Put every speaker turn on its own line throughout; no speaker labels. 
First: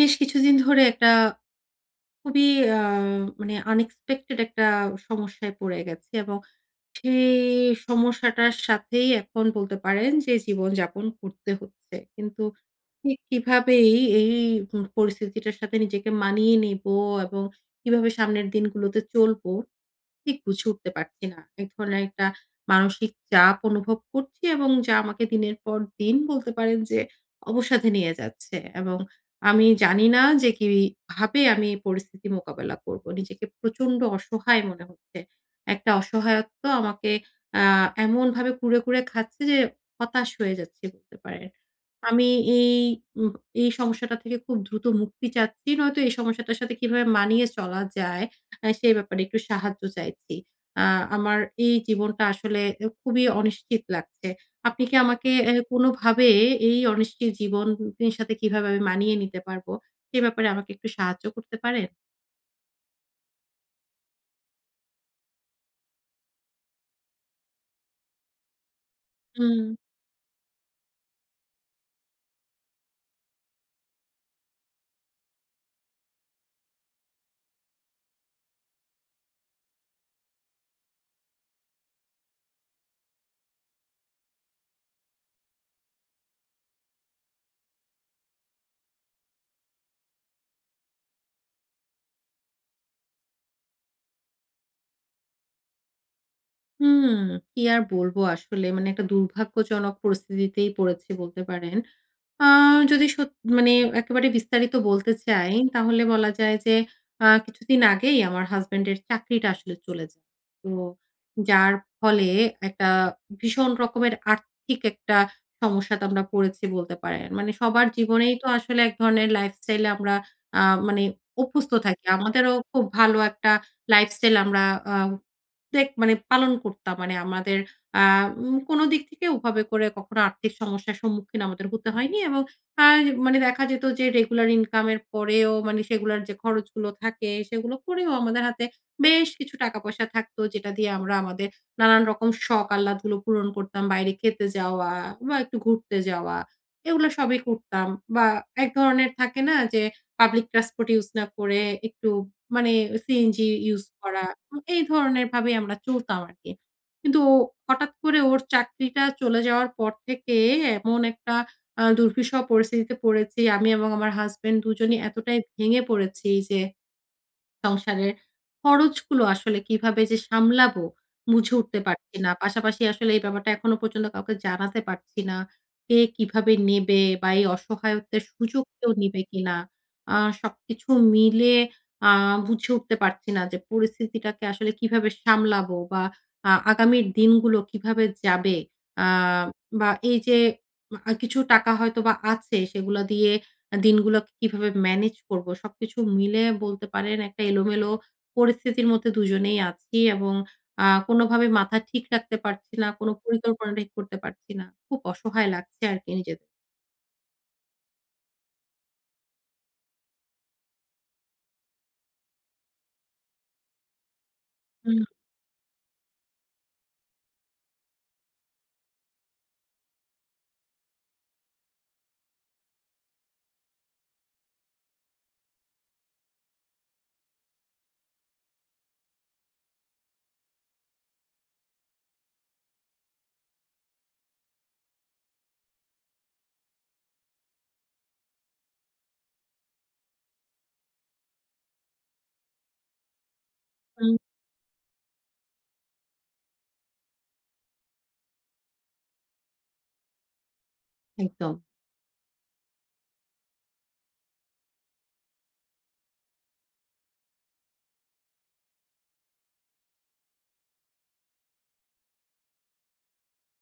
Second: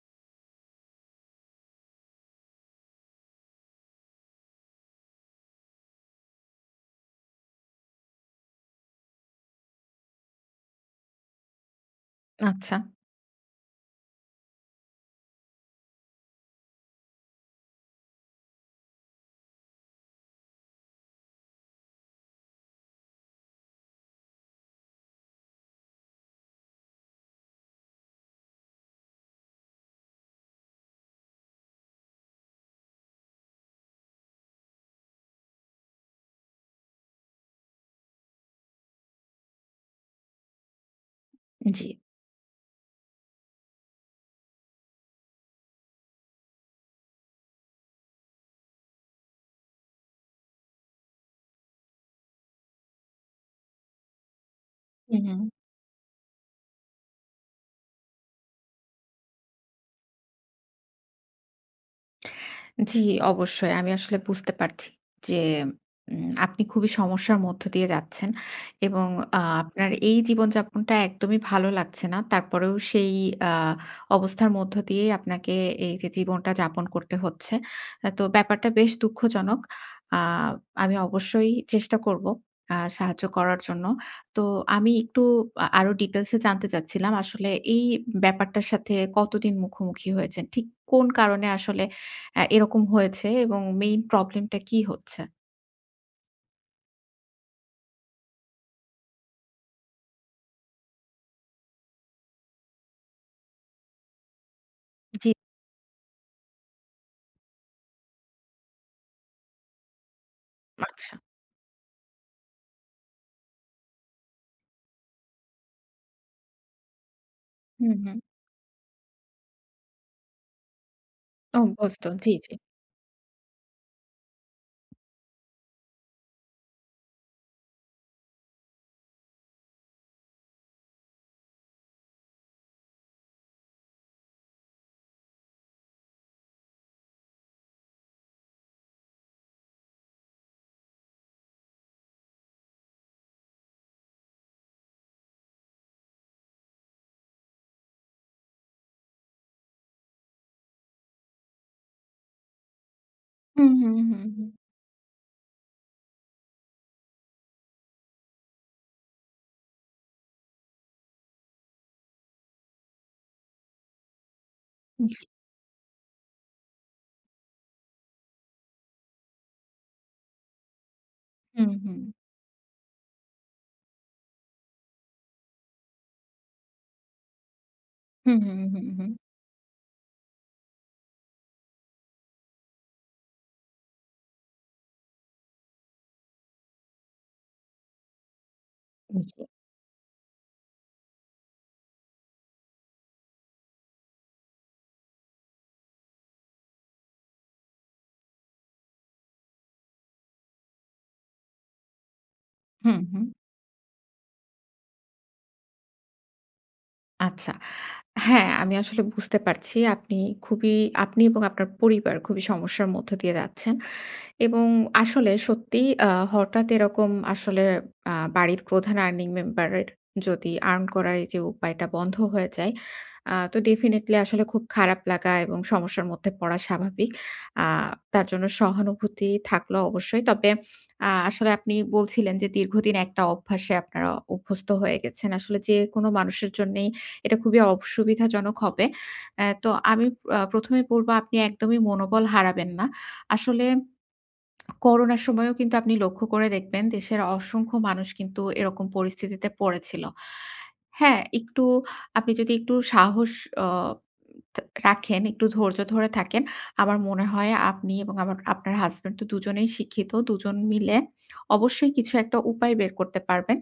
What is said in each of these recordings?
বেশ কিছুদিন ধরে একটা খুবই আ মানে আনএক্সপেক্টেড একটা সমস্যায় পড়ে গেছি এবং সেই সমস্যাটার সাথেই এখন বলতে পারেন যে জীবন-যাপন করতে হচ্ছে। কিন্তু
আচ্ছা।
ঠিক কিভাবে এই, এই হুম পরিস্থিতিটার সাথে নিজেকে মানিয়ে নিবো এবং কিভাবে সামনের দিনগুলোতে চলবো, ঠিক বুঝে উঠতে পারছি না। ১ ধরনের একটা মানসিক চাপ অনুভব করছি এবং যা আমাকে দিনের পর দিন বলতে পারেন যে অবসাদে নিয়ে যাচ্ছে এবং আমি জানি না যে কিভাবে আমি পরিস্থিতি মোকাবেলা করব। নিজেকে প্রচন্ড অসহায় মনে হচ্ছে। একটা অসহায়ত্ব আমাকে আ এমনভাবে কুরে, কুরে খাচ্ছে যে হতাশ হয়ে যাচ্ছি বলতে পারেন।
জি।
আমি এই উম এই সমস্যাটা থেকে খুব দ্রুত মুক্তি চাচ্ছি। নয়তো এই সমস্যাটার সাথে কিভাবে মানিয়ে চলা যায় আ সে ব্যাপারে একটু সাহায্য চাইছি। আ আমার এই জীবনটা আসলে অ্যা খুবই অনিশ্চিত লাগছে। আপনি কি আমাকে
উহুহুম।
অ্যা কোনোভাবে এই অনিশ্চিত জীবন ই সাথে কিভাবে আমি মানিয়ে নিতে পারবো? সে ব্যাপারে আমাকে একটু সাহায্য করতে পারেন?
জি, অবশ্যই। আমি আসলে বুঝতে পারছি। যে উম আপনি খুবই সমস্যার মধ্য দিয়ে যাচ্ছেন। এবং আ
হুম।
আপনার এই জীবনযাপনটা একদমই ভালো লাগছে না। তারপরেও সেই আ অবস্থার মধ্য দিয়েই আপনাকে এইযে জীবনটা যাপন করতে হচ্ছে। আ তো ব্যাপারটা বেশ দুঃখজনক। আ আমি অবশ্যই চেষ্টা করবো আ সাহায্য করার জন্য। তো আমি একটু আ আরো ডিটেইলসে জানতে চাচ্ছিলাম। আসলে, এই ব্যাপারটার সাথে কতদিন মুখোমুখি হয়েছেন, ঠিক কোন কারণে আসলে অ্যা এরকম হয়েছে? এবং মেইন প্রবলেমটা কি হচ্ছে?
হুম। কি আর বলবো? আসলে মানে একটা দুর্ভাগ্যজনক পরিস্থিতিতেই পড়েছি বলতে পারেন। আ যদি সত মানে একেবারে বিস্তারিত বলতে
জি।
চাই, তাহলে বলা যায় যে, আ কিছুদিন আগেই আমার হাসব্যান্ডের চাকরিটা আসলে চলে যায়। তো
আচ্ছা।
যার ফলে একটা ভীষণ রকমের আর্থিক একটা সমস্যাতে আমরা পড়েছি বলতে পারেন। মানে সবার
হুম, হুম।
জীবনেই তো আসলে এক ধরনের লাইফস্টাইলে আমরা আ মানে অভ্যস্থ
অভ্যস্ত।
থাকি।
জি, জি।
আমাদেরও খুব ভালো একটা লাইফস্টাইল আমরা আ ত পেক মানে পালন করতাম। মানে আমাদের এম কোন দিক থেকে ওভাবে করে কখনো আর্থিক সমস্যার সম্মুখীন আমাদের হতে হয়নি এবং আর মানে দেখা যেত যে, রেগুলার ইনকামের পরেও মানে সেগুলোর যে খরচগুলো থাকে, সেগুলো করেও আমাদের হাতে বেশ কিছু টাকা-পয়সা থাকতো। যেটা দিয়ে আমরা আমাদের নানান রকম শখ আহ্লাদগুলো পূরণ করতাম। বাইরে খেতে যাওয়া বা, একটু ঘুরতে যাওয়া। এগুলো সবই করতাম বা, এক ধরনের থাকে না? যে পাবলিক ট্রান্সপোর্ট ইউজ না করে একটু মানে সিএনজি
হুম,
ইউজ
হুম, হুম,
করা।
হুম।
উ এই ধরনের ভাবেই আমরা চলতাম আরকি। কিন্তু হঠাৎ করে ওর চাকরিটা চলে যাওয়ার পর থেকে এমন একটা আ দূর্বিষহ পরিস্থিতিতে পড়েছি। আমি এবং আমার হাসব্যান্ড ২ জনই
জি।
এতটাই ভেঙে পড়েছি যে, সংসারের খরচগুলো আসলে কিভাবে যে সামলাবো, বুঝে
হুম,
উঠতে
হুম।
পারছি না। পাশাপাশি আসলে এই ব্যাপারটা এখনো পর্যন্ত কাউকে জানাতে পারছি না। কে কিভাবে নেবে? বা এই অসহায়ত্বের
হুম, হুম,
সুযোগ
হুম,
কেউ
হুম।
নিবে কিনা? আ সবকিছু মিলে আ বুঝে উঠতে পারছি না যে পরিস্থিতিটাকে আসলে কিভাবে সামলাবো বা, আ আগামীর দিনগুলো কিভাবে যাবে? আ
জি।
বা, এইযে আ কিছু টাকা হয়তোবা আছে, সেগুলা দিয়ে আ দিনগুলোকে কিভাবে ম্যানেজ করবো? সবকিছু মিলায়া বলতে পারেন একটা এলোমেলো পরিস্থিতির মধ্যে ২ জনেই আছি এবং আ কোনোভাবে মাথা ঠিক রাখতে পারছি না,
হুম,
কোন
হুম।
পরিকল্পনা ঠিক করতে পারছি না। খুব অসহায় লাগছে আরকি নিজেদের।
আচ্ছা। হ্যাঁ আমি আসলে বুঝতে পারছি আপনি খুবই আপনি এবং আপনার পরিবার খুবই সমস্যার মধ্য দিয়ে যাচ্ছেন এবং
হুম।
আসলে সত্যি আ হঠাৎ এরকম আসলে আ বাড়ির প্রধান earning member এর যদি earn করার এই যে উপায়টা বন্ধ হয়ে যায়। আ তো ডেফিনিটলি আসলে খুব খারাপ লাগা এবং সমস্যার মধ্যে পড়া স্বাভাবিক। আ তার জন্য সহানুভূতি থাকল অবশ্যই। তবে আ আসলে আপনি বলছিলেন যে, দীর্ঘদিন একটা অভ্যাসে আপনারা অভ্যস্ত হয়ে গেছেন। আসলে যেকোনো মানুষের জন্যেই এটা খুবই অসুবিধাজনক হবে। এ তো আমি আ ১ম এই বলব, "আপনি একদমই মনোবল হারাবেন না।" আসলে
হুম।
করোনার সময়েও কিন্তু আপনি লক্ষ্য করে দেখবেন দেশের অসংখ্য মানুষ কিন্তু এরকম পরিস্থিতিতে পড়েছিল। হ্যাঁ
একদম।
একটু আপনি যদি একটু সাহস অ উম থা রাখেন, একটু ধৈর্য ধরে থাকেন। আমার মনে হয় আপনি এবং আমার আপনার হাসব্যান্ড তো দুজনেই শিক্ষিত। দুজন মিলে অবশ্যই কিছু একটা উপায় বের করতে পারবেন।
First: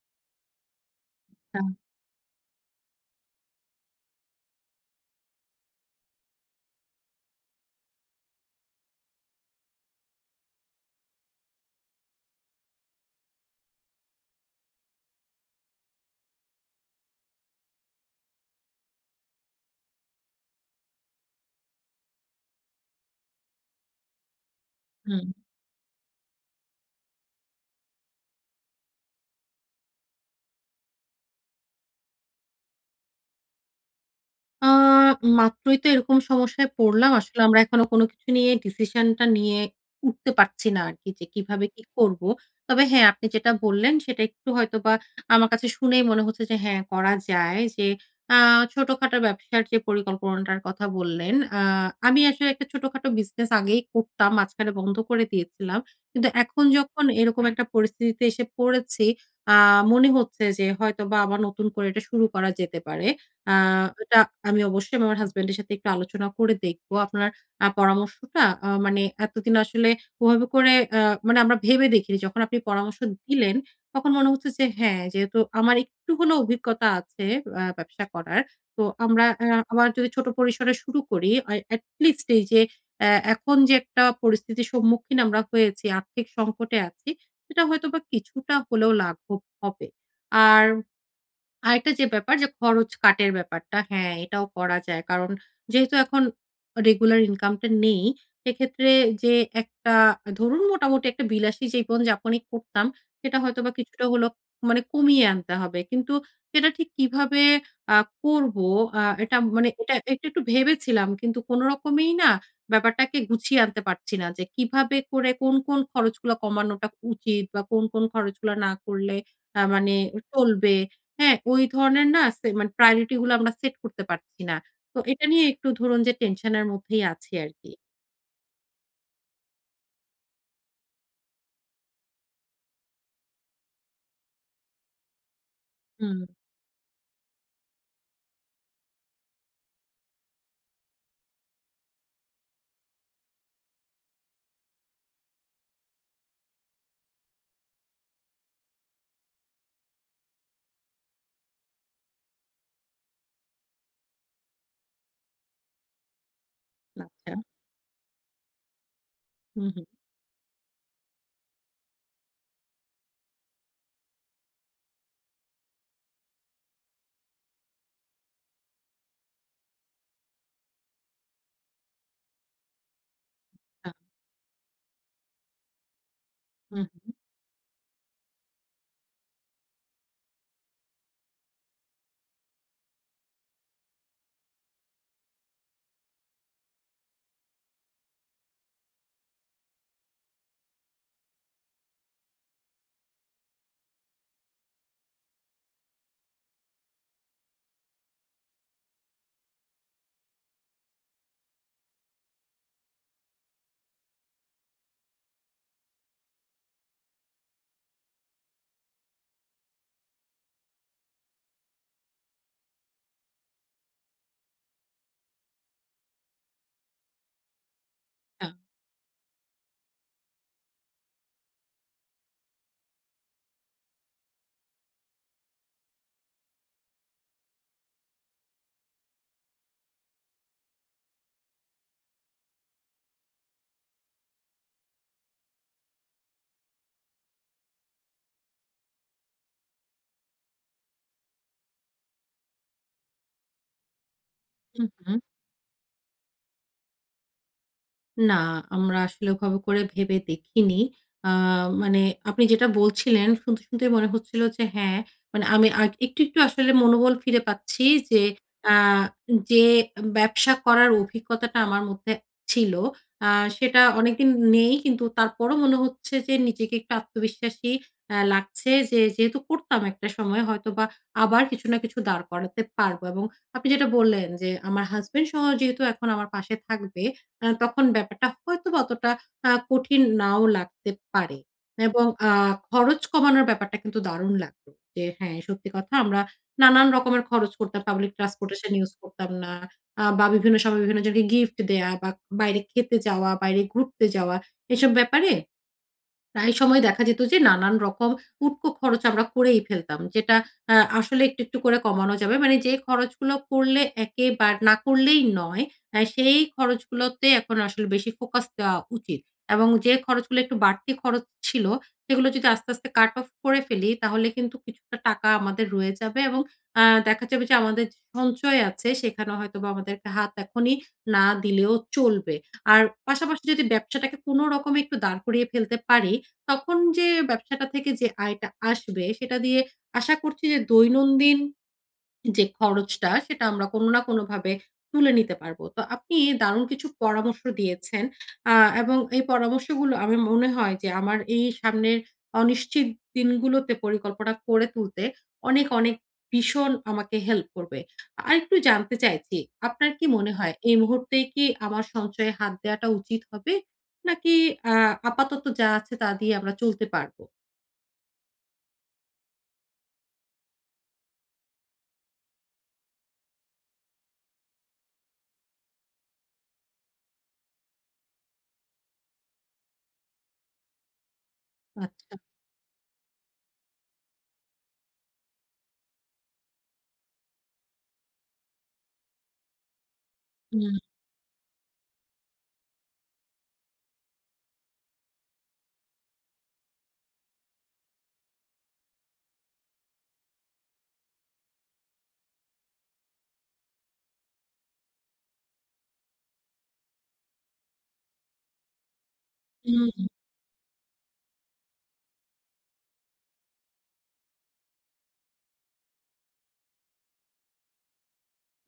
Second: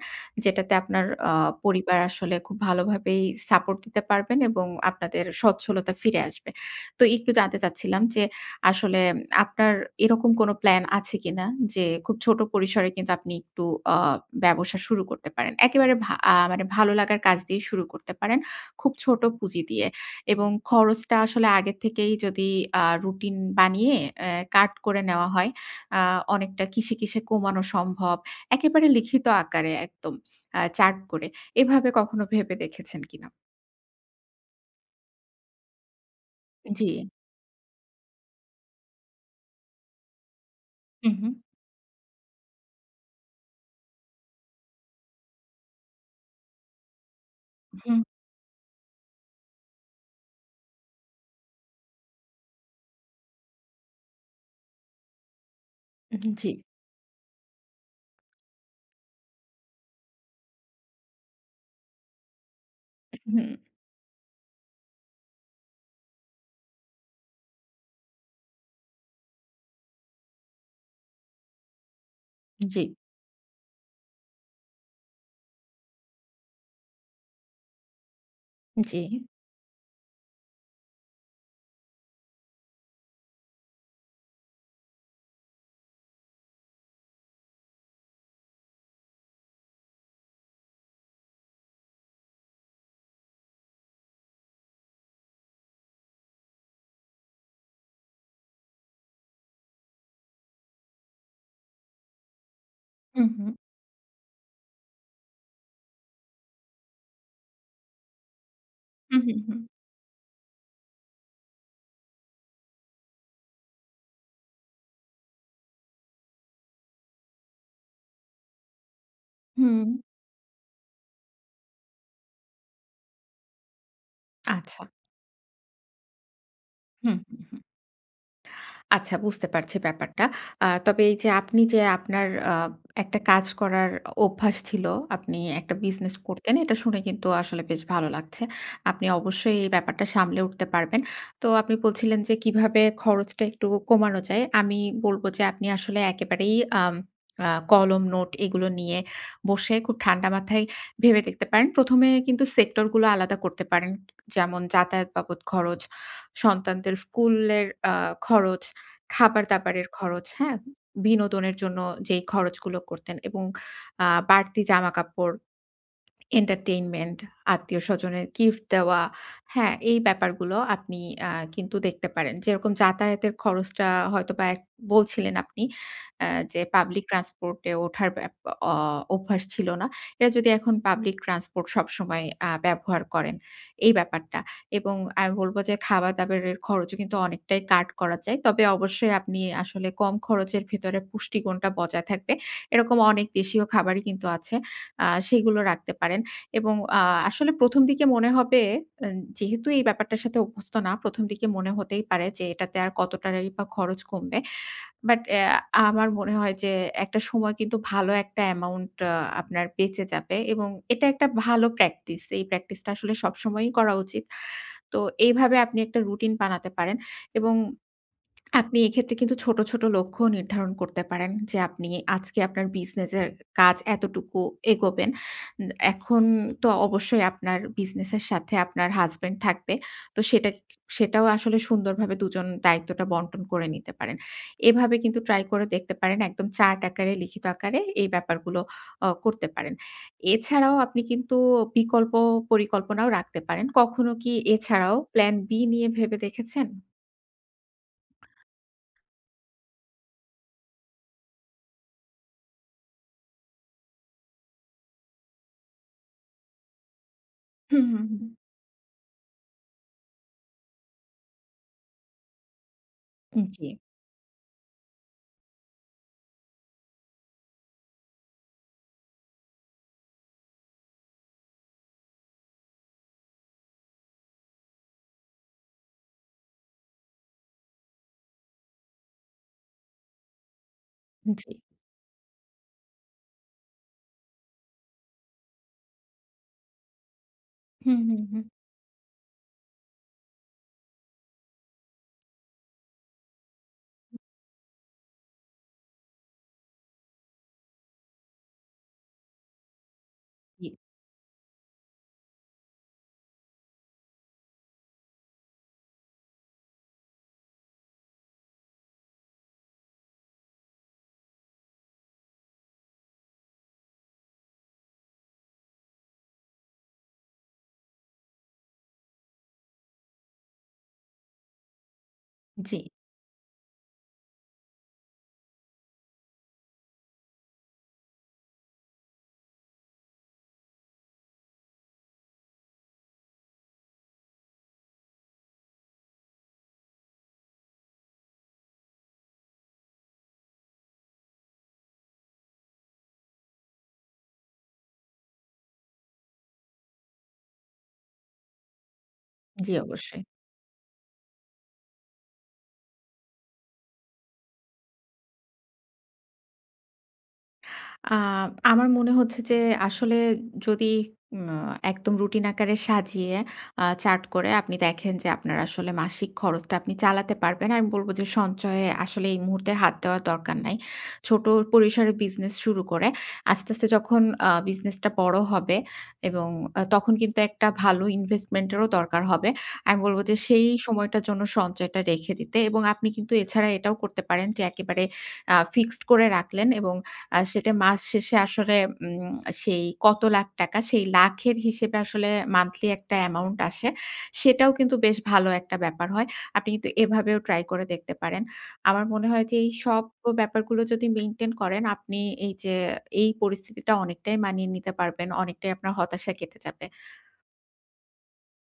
যেটাতে আপনার অ
[unintelligible]
পরিবার আসলে খুব ভালোভাবেই সাপোর্ট দিতে পারবেন এবং আপনাদের স্বচ্ছলতা ফিরে আসবে। তো একটু জানতে চাচ্ছিলাম যে, আসলে আপনার এরকম কোন প্ল্যান আছে কি না যে, খুব ছোট পরিসরে কিন্তু আপনি একটু অ ব্যবসা শুরু করতে পারেন? একেবারে ভা আ মানে ভালো লাগার কাজ দিয়েই শুরু করতে পারেন। খুব ছোট পুঁজি দিয়ে এবং খরচটা আসলে আগে থেকেই যদি আ রুটিন বানিয়ে অ্যা কাট করে
হুম।
নেওয়া হয়। আ অনেকটা কিসে, কিসে কমানো সম্ভব। একেবারে লিখিত আকারে একদম আ চার্ট করে। এভাবে কখনো ভেবে দেখেছেন কি না?
অ্যা মাত্রই তো এরকম সমস্যায়
জি।
পড়লাম আসলে আমরা এখনো কোন কিছু নিয়ে ডিসিশন টা নিয়ে উঠতে পারছি না আর কি
হুম,
যে,
হুম।
কিভাবে কি করব। তবে হ্যাঁ, আপনি যেটা বললেন সেটা একটু হয়তো বা আমার কাছে শুনেই মনে হচ্ছে যে হ্যাঁ করা যায় যে,
হুম।
অ্যা ছোটখাটো ব্যবসার যে পরিকল্পনাটার কথা বললেন। অ্যা আমি আসলে একটা ছোটখাটো বিজনেস আগেই করতাম। মাঝখানে বন্ধ করে দিয়েছিলাম।
উ
কিন্তু
হুম, জি।
এখন যখন এরকম একটা পরিস্থিতিতে এসে পড়েছি অ্যা মনে হচ্ছে যে, হয়তোবা আবার নতুন করে এটা শুরু করা যেতে পারে।
উ
অ্যা
হুম।
এটা আমি অবশ্যই আমি আমার হাসব্যান্ডের সাথে একটু আলোচনা করে দেখব। আপনার আ পরামর্শটা অ্যা মানে এতদিন আসলে ওভাবে করে অ্যা মানে আমরা ভেবে দেখিনি। যখন আপনি
জি।
পরামর্শ দিলেন তখন মনে হচ্ছে যে, হ্যাঁ, যেহেতু আমার একটু হলেও অভিজ্ঞতা আছে অ্যা ব্যবসা করার। তো
জি।
আমরা অ্যা আবার যদি ছোট পরিসরে শুরু করি, এ এটলিস্ট এই যে এ এখন যে একটা পরিস্থিতির সম্মুখীন আমরা হয়েছি, আর্থিক সংকটে আছি সেটা হয়তো বা কিছুটা হলেও লাঘব হবে। আর আরেকটা যে ব্যাপার যে, খরচ কাটের ব্যাপারটা, হ্যাঁ এটাও করা যায়। কারণ যেহেতু এখন রেগুলার ইনকামটা নেই, সেক্ষেত্রে যে একটা ধরুন মোটামুটি একটা বিলাসী জীবন-যাপনই করতাম,
হুম,
সেটা
হুম।
হয়তো বা কিছুটা হলো মানে কমিয়ে আনতে হবে। কিন্তু সেটা ঠিক কিভাবে অ্যা করবো আ
হুম,
এটা
হুম, হুম।
মানে এটা একটু, একটু ভেবেছিলাম কিন্তু কোন রকমেই না ব্যাপারটাকে গুছিয়ে আনতে পারছি না যে, কিভাবে করে কোন, কোন খরচগুলো কমানোটা উচিত বা কোন, কোন খরচগুলা না করলে আ
হুম।
মানে চলবে। হ্যাঁ? ঐ ধরনের না আছে, মানে priority গুলো আমরা সেট করতে পারছি না।
আচ্ছা।
তো এটা নিয়েই একটু ধরুন যে, টেনশন এর মধ্যেই
হুম,
আছি
হুম,
আর
হুম।
কি।
আচ্ছা বুঝতে পারছি ব্যাপারটা। অ্যা তবে এই যে আপনি যে, আপনার অ্যা একটা কাজ করার অ অভ্যাস ছিল, আপনি একটা বিজনেস
হুম।
করতেন, এটা শুনে কিন্তু আসলে বেশ ভালো লাগছে। আপনি অবশ্যই এই ব্যাপারটা সামলে উঠতে পারবেন। তো আপনি বলছিলেন যে, কিভাবে খরচটা একটু কমানো যায়। আমি বলব যে, আপনি আসলে একেবারেই আম অ্যা কলম, নোট এগুলো নিয়ে বসে খুব ঠান্ডা মাথায় ভেবে দেখতে পারেন। ১মে কিন্তু সেক্টরগুলো আলাদা করতে পারেন। যেমন যাতায়াত বাবদ খরচ, সন্তানদের
আচ্ছা।
স্কুলের অ্যা খরচ,
হুম, হুম।
খাবার-দাবারের খরচ, হ্যাঁ? বিনোদনের জন্য যেই খরচগুলো করতেন এবং অ্যা বাড়তি জামা-কাপড়, entertainment, আত্মীয়-স্বজনের গিফট দেওয়া, হ্যাঁ? এই ব্যাপারগুলো আপনি অ্যা কিন্তু দেখতে পারেন। যেরকম যাতায়াতের খরচটা
আচ্ছা।
হয়তোবা এক বলছিলেন আপনি অ্যা যে
হুম,
public
হুম।
transport এ ওঠার এপ অ অভ্যাস ছিল না। এরা যদি এখন public transport সবসময় অ্যা ব্যবহার করেন, এই ব্যাপারটা এবং আমি বলব যে, খাবার-দাবারের খরচও কিন্তু অনেকটাই কাট করা যায়। তবে অবশ্যই আপনি আসলে কম খরচের ভেতরে পুষ্টিগুণটা বজায় থাকবে এরকম অনেক দেশীয় খাবারই কিন্তু আছে অ্যা সেগুলো রাখতে পারেন এবং আ আসলে ১ম দিকে মনে হবে, আ যেহেতু এই ব্যাপারটার সাথে অভ্যস্ত না ১ম দিকে মনে হতেই পারে যে, এটাতে আর কত টাকাই বা খরচ কমবে বাট অ্যা আমার মনে হয় যে, একটা সময় কিন্তু ভালো একটা অ্যামাউন্ট আ আপনার বেঁচে যাবে এবং এটা একটা ভালো প্র্যাকটিস। এই প্র্যাকটিসটা আসলে সবসময়ই করা উচিত। তো এইভাবে আপনি একটা রুটিন বানাতে পারেন এবং
আ
আপনি এক্ষেত্রে কিন্তু ছোট, ছোট লক্ষ্য নির্ধারণ করতে পারেন, যে আপনি আজকে আপনার বিজনেস এর কাজ এতটুকু এগোবেন। উম এখন তো অবশ্যই আপনার বিজনেস এর সাথে আপনার হাসব্যান্ড থাকবে। তো সেটা সেটাও আসলে সুন্দরভাবে ২ জন দায়িত্বটা বন্টন করে নিতে পারেন। এভাবে কিন্তু ট্রাই করে দেখতে পারেন। একদম চার্ট আকারে লিখিত আকারে এই ব্যাপারগুলো অ করতে পারেন। এছাড়াও আপনি কিন্তু বিকল্প পরিকল্পনাও রাখতে পারেন। কখনো কি
হুম,
এছাড়াও
হুম।
plan B নিয়ে ভেবে দেখেছেন?
না, আমরা আসলে ওভাবে করে ভেবে দেখিনি। আ মানে আপনি যেটা বলছিলেন শুনতে, শুনতেই মনে হচ্ছিল যে হ্যাঁ, মানে আমি আ একটু, একটু আসলে মনোবল ফিরে
হুম,
পাচ্ছি।
হুম,
যে
হুম।
অ্যা যে ব্যবসা করার অভিজ্ঞতাটা আমার মধ্যে ছিল, আ
জ্বি।
সেটা অনেকদিন নেই। কিন্তু তারপরও মনে হচ্ছে যে নিজেকে একটু আত্মবিশ্বাসী আ লাগছে। যে যেহেতু করতাম একটা সময়, হয়তোবা আবার কিছু না কিছু দাঁড় করাতে পারবো এবং আপনি যেটা বললেন যে, আমার হাসব্যান্ডসহ যেহেতু এখন আমার পাশে থাকবে, আ তখন ব্যাপারটা হয়তোবা অতটা আ কঠিন নাও লাগতে পারে
জ্বি।
এবং আ খরচ কমানোর ব্যাপারটা কিন্তু দারুণ লাগলো। যে, হ্যাঁ, সত্যি কথা আমরা নানান রকমের খরচ করতাম,
হুম,
পাবলিক
হুম, হুম।
ট্রান্সপোর্টেশন ইউজ করতাম না। আ বা বিভিন্ন সময় বিভিন্ন জনকে গিফট দেয়া বা, বাইরে খেতে যাওয়া, বাইরে ঘুরতে
হুম।
যাওয়া। এসব ব্যাপারে প্রায় সময় দেখা যেত যে নানান রকম উটকো খরচ আমরা করেই ফেলতাম। যেটা
জ্বি।
আ আসলে একটু, একটু করে কমানো যাবে। মানে যে খরচগুলো করলে একেবার না করলেই নয়, সেই খরচগুলোতে এখন আসলে বেশি ফোকাস দেওয়া উচিত এবং যে খরচগুলো একটু বাড়তি খরচ ছিল, সেগুলো যদি আস্তে, আস্তে কাট অফ করে ফেলি, তাহলে কিন্তু কিছুটা টাকা আমাদের রয়ে যাবে এবং আ দেখা যাবে যে আমাদের যে সঞ্চয় আছে, সেখানে হয়তোবা আমাদেরকে হাত এখনই না দিলেও চলবে। আর
জ্বি।
পাশাপাশি যদি ব্যবসাটাকে কোনরকমে একটু দাঁড় করিয়ে ফেলতে পারি, তখন যে ব্যবসাটা থেকে যে আয়টা আসবে, সেটা দিয়ে আশা করছি যে দৈনন্দিন যে খরচটা, সেটা আমরা কোনো না কোনোভাবে তুলে নিতে পারবো। তো আপনি দারুণ কিছু পরামর্শ দিয়েছেন। আ এবং এই পরামর্শগুলো আমি মনে হয় যে আমার এই সামনের অনিশ্চিত দিনগুলোতে পরিকল্পনা করে তুলতে অনেক, অনেক ভীষণ আমাকে হেল্প করবে। আরেকটু জানতে চাইছি,
জ্বি,
আপনার কি
অবশ্যই।
মনে হয় এই মুহূর্তে কি আমার সঞ্চয়ে হাত দেয়াটা উচিত হবে? নাকি আ আপাতত যা আছে, তা দিয়ে আমরা চলতে পারবো?
আ আমার মনে হচ্ছে যে আসলে যদি উমা একদম রুটিন আকারে সাজিয়ে, আ চার্ট করে আপনি দেখেন যে আপনার আসলে মাসিক খরচটা আপনি চালাতে পারবেন, আমি বলব যে, "সঞ্চয়ে আসলে এই মুহূর্তে হাত দেওয়া দরকার নাই।" ছোট পরিসরে
আচ্ছা।
বিজনেস শুরু করে আস্তে, আস্তে যখন আ বিজনেসটা বড় হবে এবং আ তখন কিন্তু একটা ভালো ইনভেস্টমেন্ট এরও দরকার হবে। আমি বলব যে, "সেই
হুম।
সময়টার জন্য সঞ্চয়টা রেখে দিতে" এবং আপনি কিন্তু এছাড়া এটাও করতে পারেন যে, একেবারে আ ফিক্সড করে রাখলেন এবং আ সেটা মাস শেষে আসলে উম সেই কত লাখ টাকা, সেই লাখের হিসেবে আসলে মান্থলি একটা এমাউন্ট আসে। সেটাও কিন্তু বেশ ভালো একটা ব্যাপার হয়। আপনি কিন্তু এভাবেও ট্রাই করে দেখতে পারেন। আমার মনে হয় যে এই
হুম,
সব
হুম।
ক ব্যাপারগুলো যদি মেইনটেন করেন আপনি এইযে এই পরিস্থিতিটা অনেকটাই মানিয়ে নিতে পারবেন, অনেকটাই আপনার হতাশা কেটে যাবে।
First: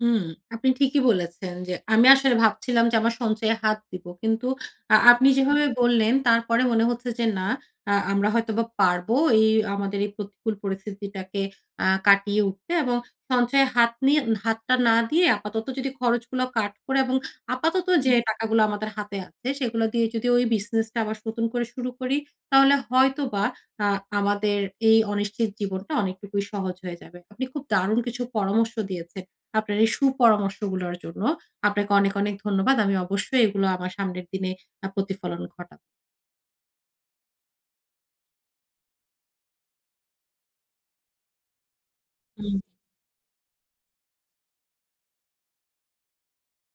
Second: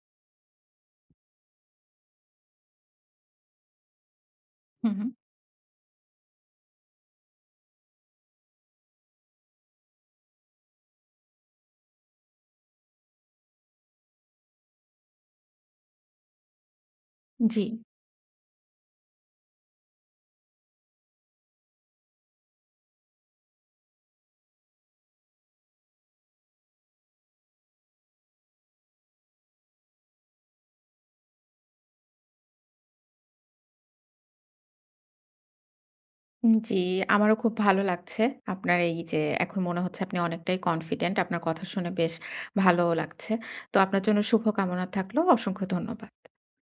হুম। আপনি ঠিকই বলেছেন যে আমি আসলে ভাবছিলাম যে আমার সঞ্চয়ে হাত দিবো। কিন্তু
হুম,
আ
হুম।
আপনি যেভাবে বললেন তারপরে মনে হচ্ছে যে, "না আ আমরা হয়তো বা পারবো এই আমাদের এই প্রতিকূল পরিস্থিতিটাকে আ কাটিয়ে উঠতে" এবং সঞ্চয়ে হাত নিয়ে হাতটা না দিয়ে আপাতত যদি খরচগুলো কাট করে এবং
জি।
আপাতত যে টাকাগুলো আমাদের হাতে আছে, সেগুলা দিয়ে যদি ওই বিজনেসটা আবার নতুন করে শুরু করি, তাহলে হয়তোবা আ আমাদের এই অনিশ্চিত জীবনটা অনেকটুকুই সহজ হয়ে যাবে। আপনি খুব দারুণ কিছু পরামর্শ দিয়েছেন! আপনার এই সুপরামর্শগুলোর জন্য আপনাকে অনেক, অনেক ধন্যবাদ। আমি অবশ্যই এগুলো আমার সামনের দিনে আ প্রতিফলন ঘটা
উম জি। আমারও খুব ভালো লাগছে। আপনার এইযে এখন মনে হচ্ছে আপনি অনেকটাই কনফিডেন্ট। আপনার কথা শুনে বেশ
হুম।
ভালোও লাগছে। তো আপনার জন্য শুভ কামনা থাকলো। অসংখ্য ধন্যবাদ।